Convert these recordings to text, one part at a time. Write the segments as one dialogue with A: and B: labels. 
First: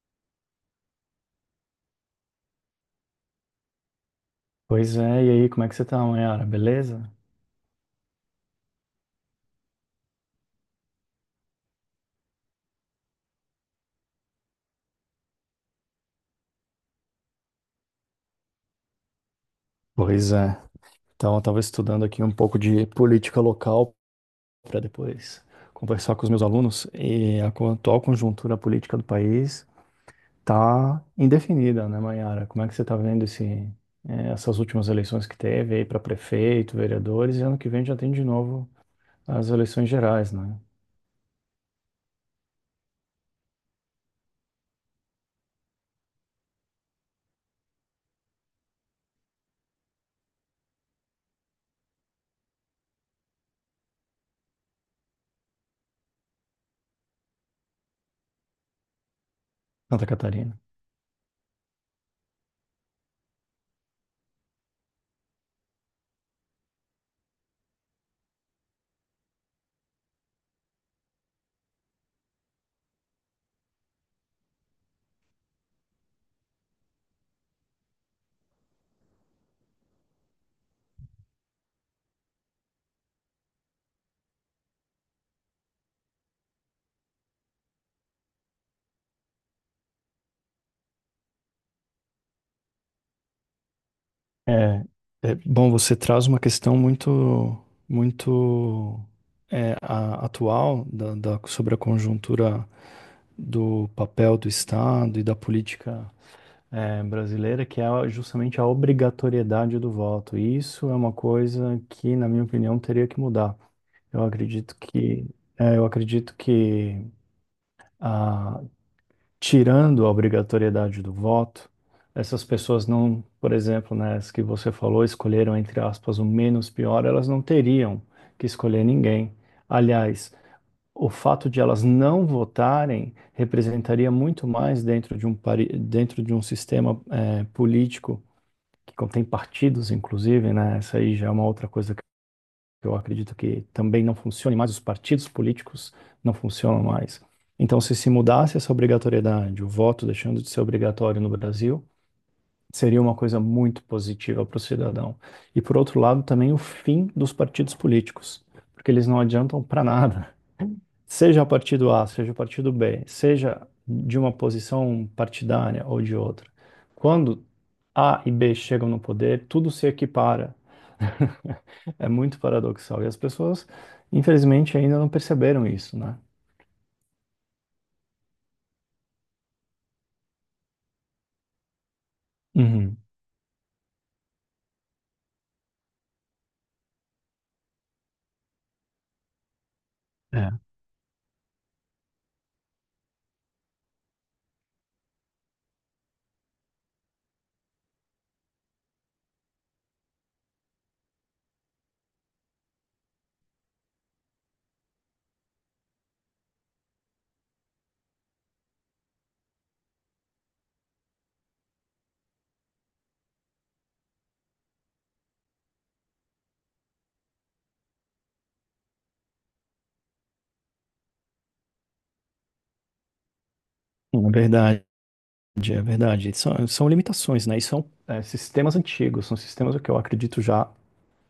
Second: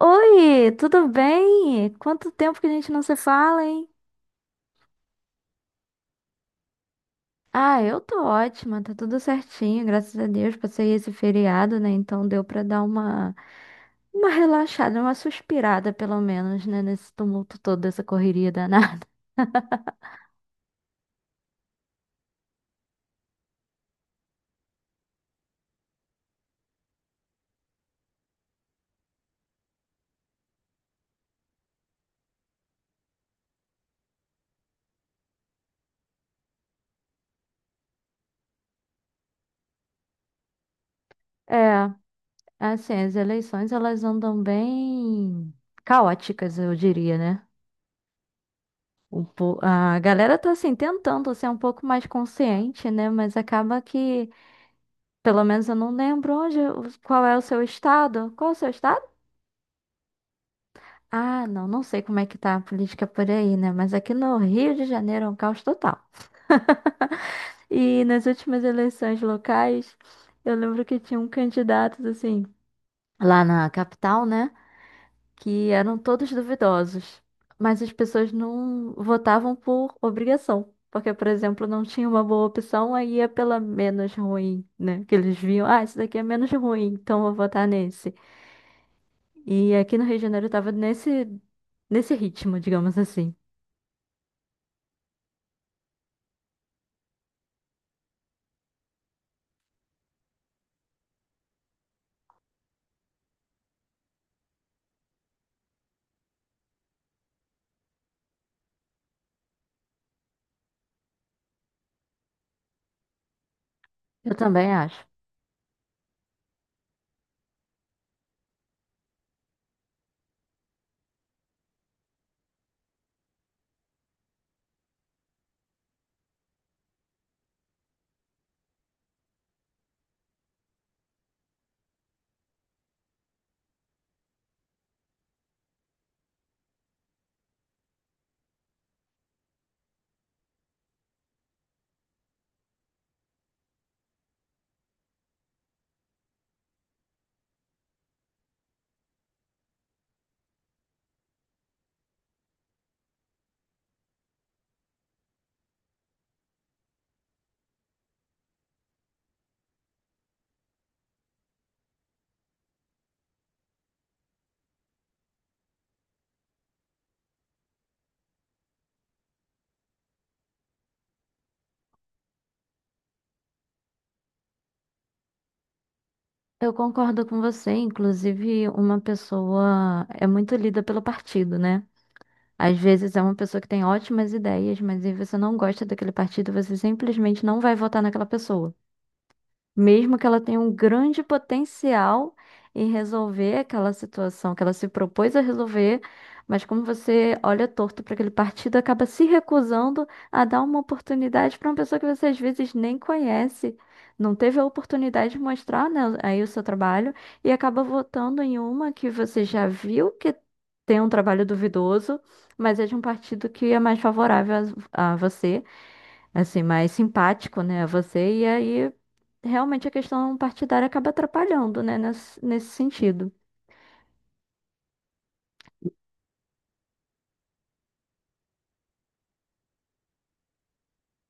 A: Oi, tudo bem? Quanto tempo que a gente não se fala, hein?
B: Pois é, e aí, como é que você tá, Mayara? Beleza?
A: Ah, eu tô ótima, tá tudo certinho, graças a Deus. Passei esse feriado, né? Então deu pra dar uma relaxada, uma suspirada pelo menos, né, nesse tumulto todo, dessa correria danada.
B: Pois é. Então, eu tava estudando aqui um pouco de política local para depois conversar com os meus alunos e a atual conjuntura política do país tá indefinida, né, Mayara? Como é que você tá vendo essas últimas eleições que teve aí para prefeito, vereadores e ano que vem já tem de novo as eleições gerais, né?
A: É, assim, as eleições elas andam bem caóticas, eu diria, né? A galera tá assim tentando ser um pouco mais consciente, né? Mas acaba que pelo menos eu não lembro onde, qual é o seu estado. Qual é o seu estado?
B: Santa Catarina.
A: Ah, não, não sei como é que tá a política por aí, né? Mas aqui no Rio de Janeiro é um caos total. E nas últimas eleições locais, eu lembro que tinha um candidato, assim, lá na capital, né? Que eram todos duvidosos. Mas as pessoas não votavam por obrigação. Porque, por exemplo, não tinha uma boa opção, aí ia pela menos ruim, né? Que eles viam, ah, esse daqui é menos ruim, então vou votar nesse. E aqui no Rio de Janeiro tava nesse ritmo, digamos assim.
B: É, Bom, você traz uma questão muito atual sobre a conjuntura do papel do Estado e da política brasileira, que é justamente a obrigatoriedade do voto. E isso é uma coisa que, na minha opinião, teria que mudar. Eu
A: Eu também
B: acredito
A: acho.
B: que, eu acredito que, tirando a obrigatoriedade do voto, essas pessoas não, por exemplo, né, as que você falou, escolheram, entre aspas, o menos pior, elas não teriam que escolher ninguém. Aliás, o fato de elas não votarem representaria muito mais dentro de dentro de um sistema, político que contém partidos, inclusive, né? Essa aí já é uma outra coisa, eu acredito que também não funcione mais, os partidos políticos não funcionam mais. Então, se mudasse essa obrigatoriedade, o voto deixando de ser obrigatório no Brasil, seria uma coisa muito positiva para o cidadão. E, por outro lado, também o fim dos partidos políticos, porque eles não adiantam para nada, seja o partido A, seja o partido B, seja de uma posição partidária ou de outra, quando A e B chegam no poder, tudo se equipara. É muito paradoxal. E as pessoas, infelizmente, ainda não perceberam isso, né?
A: Eu concordo com você, inclusive uma pessoa é muito lida pelo partido, né? Às
B: Uhum.
A: vezes é uma pessoa que tem ótimas ideias, mas aí você não gosta daquele partido, você simplesmente não vai votar naquela pessoa, mesmo que ela
B: É,
A: tenha um grande potencial em resolver aquela situação que ela se propôs a resolver, mas como você olha torto para aquele partido, acaba se recusando a dar uma oportunidade para uma pessoa que você às vezes nem conhece, não teve a oportunidade de mostrar, né, aí o seu trabalho, e acaba votando em uma que você já viu que tem um trabalho duvidoso, mas é de um partido que é mais favorável a você, assim, mais simpático, né, a você, e aí realmente a questão partidária acaba atrapalhando, né, nesse sentido.
B: é verdade, é verdade. São limitações, né? E sistemas antigos, são sistemas que eu acredito já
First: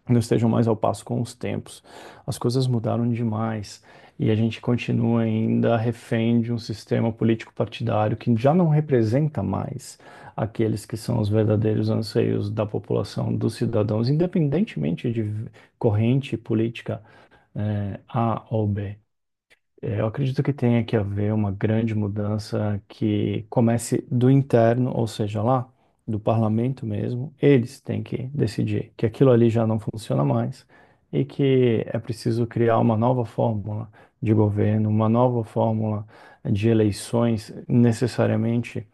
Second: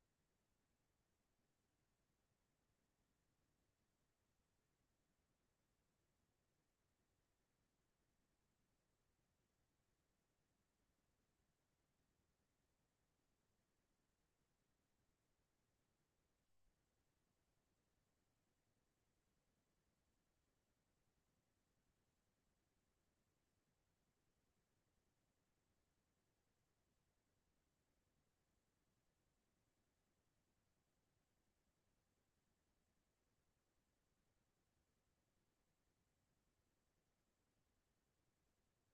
B: não estejam mais ao passo com os tempos. As coisas mudaram demais e a gente continua ainda refém de um sistema político partidário que já não representa mais aqueles que são os verdadeiros anseios da população, dos cidadãos, independentemente de corrente política, A ou B. É, eu acredito que tenha que haver uma grande mudança que comece do interno, ou seja, lá do parlamento mesmo. Eles têm que decidir que aquilo ali já não funciona mais e que é preciso criar uma nova fórmula de governo, uma nova fórmula de eleições. Necessariamente,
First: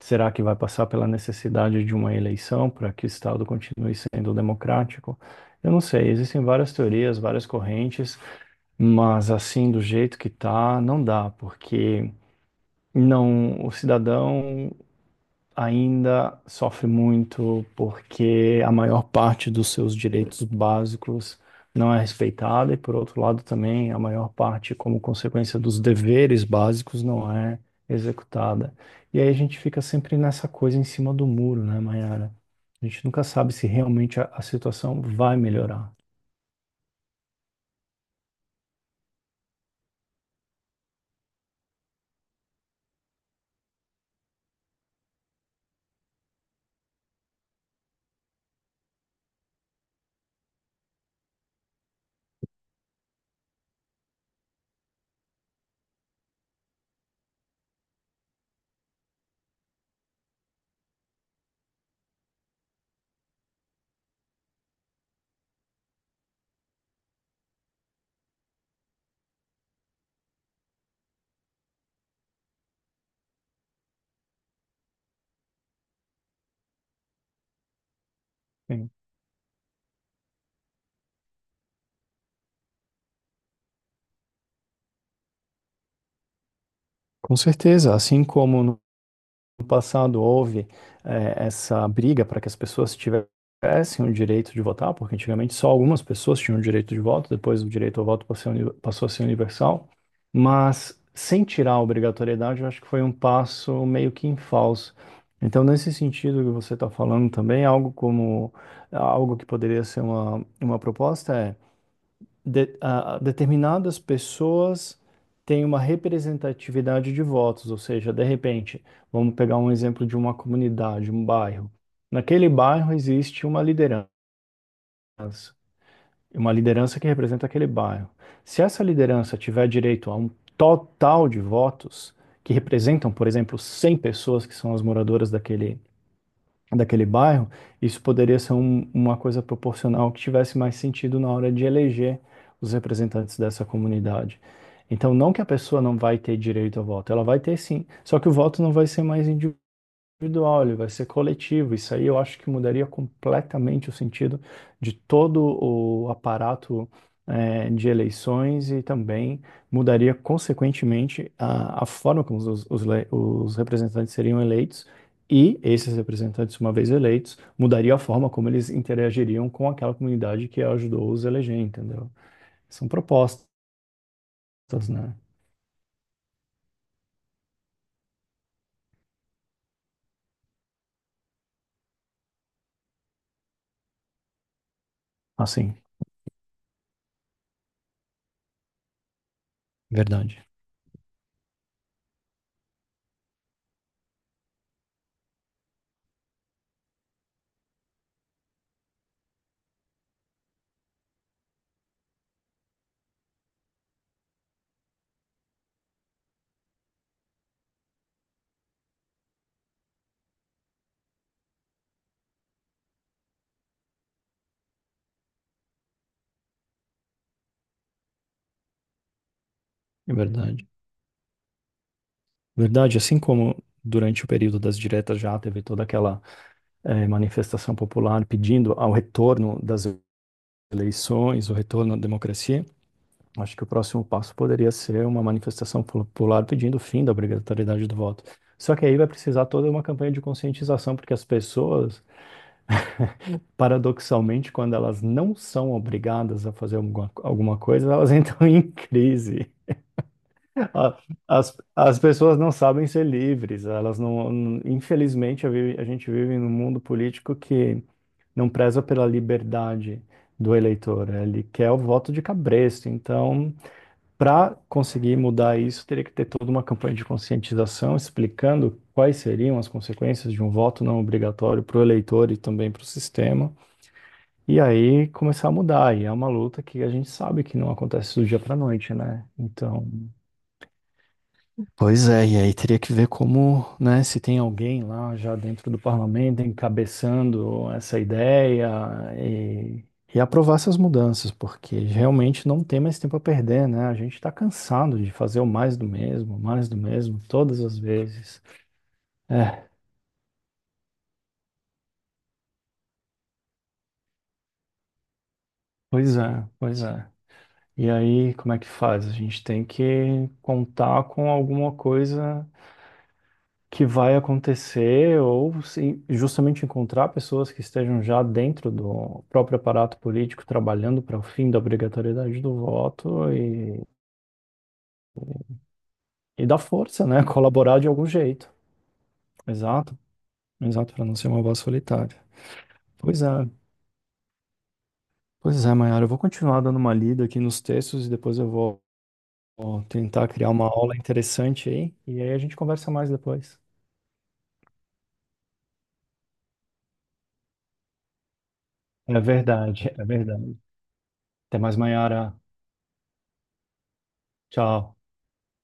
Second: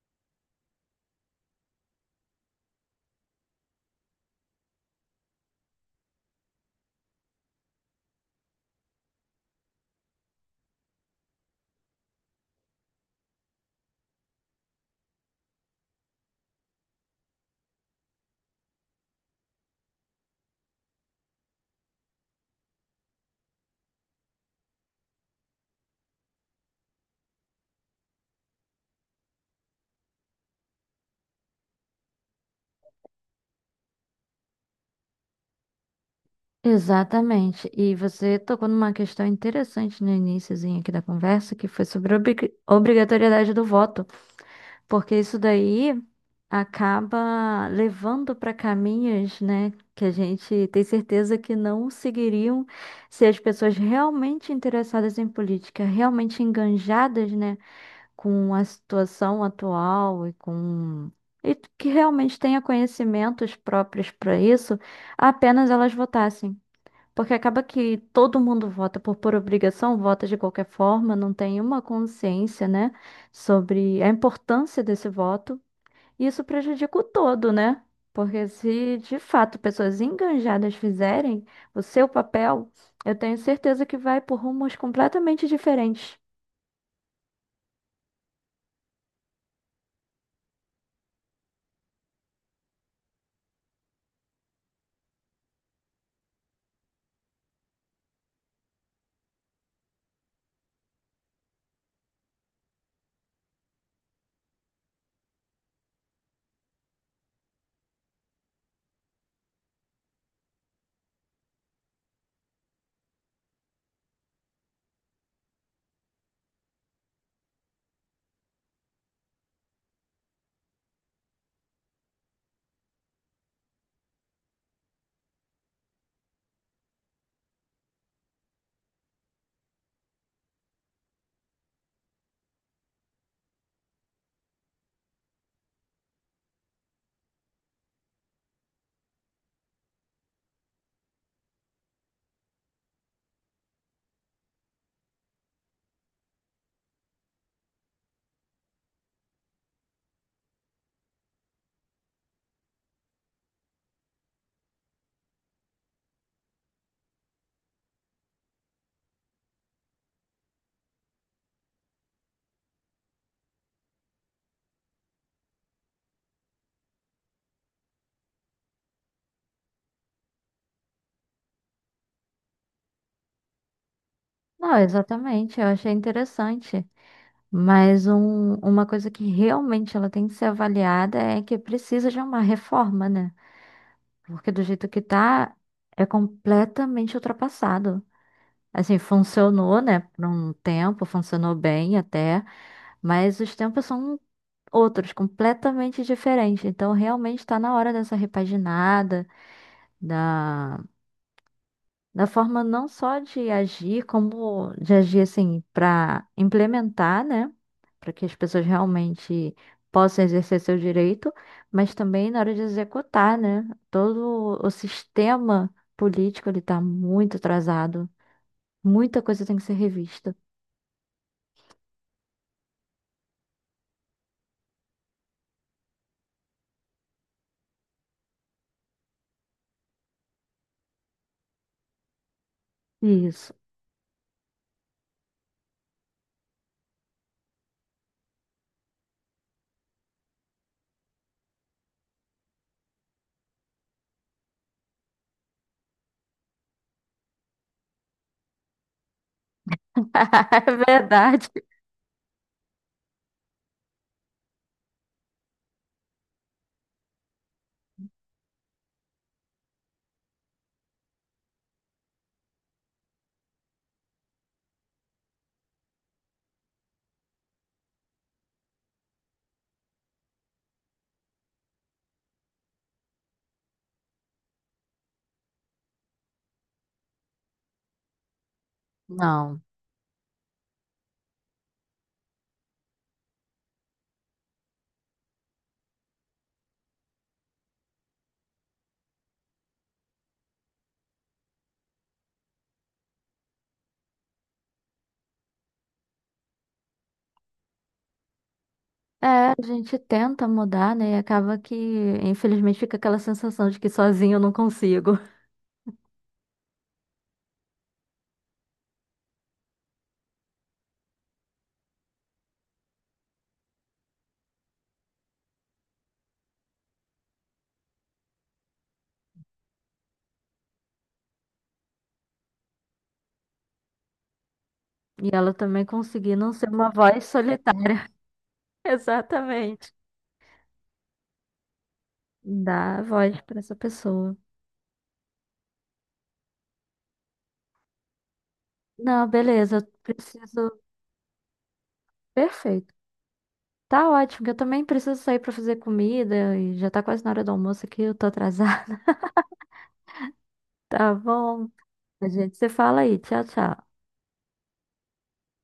B: será que vai passar pela necessidade de uma eleição para que o Estado continue sendo democrático? Eu não sei, existem várias teorias, várias correntes. Mas assim, do jeito que tá, não dá, porque não, o cidadão ainda sofre muito porque a maior parte dos seus direitos básicos não é respeitada e, por outro lado, também a maior parte, como consequência dos deveres básicos, não é executada. E aí a gente fica sempre nessa coisa em cima do muro, né, Mayara? A gente nunca sabe se realmente a situação vai melhorar.
A: Exatamente. E você tocou numa questão interessante no iniciozinho aqui da conversa, que foi sobre a obrigatoriedade do voto, porque isso daí acaba levando para caminhos, né, que a gente tem certeza que não seguiriam se as pessoas realmente interessadas em política, realmente enganjadas, né, com a situação atual e que realmente tenha conhecimentos próprios para isso, apenas elas votassem. Porque acaba que todo mundo vota por obrigação, vota de qualquer forma, não tem uma consciência, né, sobre a importância desse voto. E isso prejudica o todo, né? Porque
B: Sim.
A: se de fato pessoas engajadas fizerem o seu papel, eu tenho certeza que vai por rumos completamente diferentes.
B: Com certeza, assim como no passado houve, essa briga para que as pessoas tivessem o direito de votar, porque antigamente só algumas pessoas tinham o direito de voto, depois o direito ao voto passou a ser passou a ser universal, mas sem tirar a obrigatoriedade, eu acho que foi um passo meio que em falso. Então, nesse sentido que você está falando também, algo como algo que poderia ser uma proposta é determinadas pessoas têm uma representatividade de votos, ou seja, de repente, vamos pegar um exemplo de uma comunidade, um bairro. Naquele bairro existe uma liderança que representa aquele bairro. Se essa liderança tiver direito a um total de votos, que representam, por exemplo, 100 pessoas que são as moradoras daquele bairro, isso poderia ser uma coisa proporcional que tivesse mais sentido na hora de eleger os representantes dessa comunidade. Então, não que a pessoa não vai ter direito ao voto, ela vai ter sim, só que o voto não vai ser mais individual, ele vai ser coletivo. Isso aí eu acho que mudaria completamente o sentido de todo o aparato, de eleições, e também mudaria, consequentemente, a forma como os representantes seriam eleitos. E esses representantes, uma vez eleitos, mudaria a forma como eles interagiriam com aquela comunidade que ajudou os a eleger, entendeu? São propostas,
A: Não,
B: né?
A: exatamente, eu achei interessante. Mas uma coisa que realmente ela tem que ser avaliada é que precisa de uma reforma, né? Porque do jeito que tá,
B: Assim,
A: é completamente ultrapassado. Assim, funcionou, né, por
B: verdade,
A: um tempo, funcionou bem até, mas os tempos são outros, completamente diferentes. Então, realmente está na hora dessa repaginada, na forma não só de agir, como de agir assim para implementar, né? Para que as pessoas realmente possam exercer seu direito, mas também na hora de executar, né? Todo o sistema político ele está muito atrasado, muita coisa tem que ser
B: é
A: revista.
B: verdade. Verdade, assim como durante o período das diretas já teve toda aquela, manifestação popular pedindo ao retorno das eleições, o retorno à democracia,
A: Isso.
B: acho que o próximo passo poderia ser uma manifestação popular pedindo o fim da obrigatoriedade do voto. Só que aí vai precisar toda uma campanha de conscientização, porque as pessoas, paradoxalmente, quando elas não são obrigadas a fazer alguma coisa, elas entram em crise.
A: É
B: A-
A: verdade.
B: As, as pessoas não sabem ser livres, elas infelizmente, a gente vive num mundo político que não preza pela liberdade do eleitor, ele quer o voto de cabresto. Então, para conseguir mudar isso, teria que ter toda uma campanha de conscientização explicando quais seriam as consequências de um voto não obrigatório para o eleitor e também para o sistema. E aí começar a mudar. E é uma luta que a gente sabe que não acontece do dia para noite, né?
A: Não.
B: Então. Pois é, e aí teria que ver como, né, se tem alguém lá já dentro do parlamento encabeçando essa ideia e, e aprovar essas mudanças, porque realmente não tem mais tempo a perder, né? A gente está cansado de fazer o mais do mesmo, todas as vezes.
A: É, a
B: É,
A: gente tenta mudar, né? E acaba que, infelizmente, fica aquela sensação de que sozinho eu não consigo.
B: pois é, pois é. E aí, como é que faz? A gente tem que contar com alguma coisa que vai acontecer ou se justamente encontrar pessoas que estejam já dentro do próprio aparato político trabalhando para o fim da obrigatoriedade do voto
A: E ela também conseguir
B: e
A: não
B: dar
A: ser uma
B: força, né?
A: voz
B: Colaborar de
A: solitária.
B: algum jeito.
A: Exatamente.
B: Exato, exato, para não ser uma voz solitária.
A: Dá
B: Pois é,
A: voz para essa pessoa.
B: pois é, Mayara, eu vou continuar dando uma lida aqui nos textos e depois eu vou
A: Não, beleza,
B: vou
A: eu
B: tentar criar uma
A: preciso.
B: aula interessante aí e aí a gente conversa
A: Perfeito.
B: mais depois.
A: Tá ótimo, que eu também preciso sair para fazer comida e já tá quase na hora do almoço aqui, eu tô atrasada.
B: É verdade, é verdade.
A: Tá
B: Até
A: bom?
B: mais,
A: A
B: Mayara.
A: gente se fala aí. Tchau, tchau.
B: Tchau.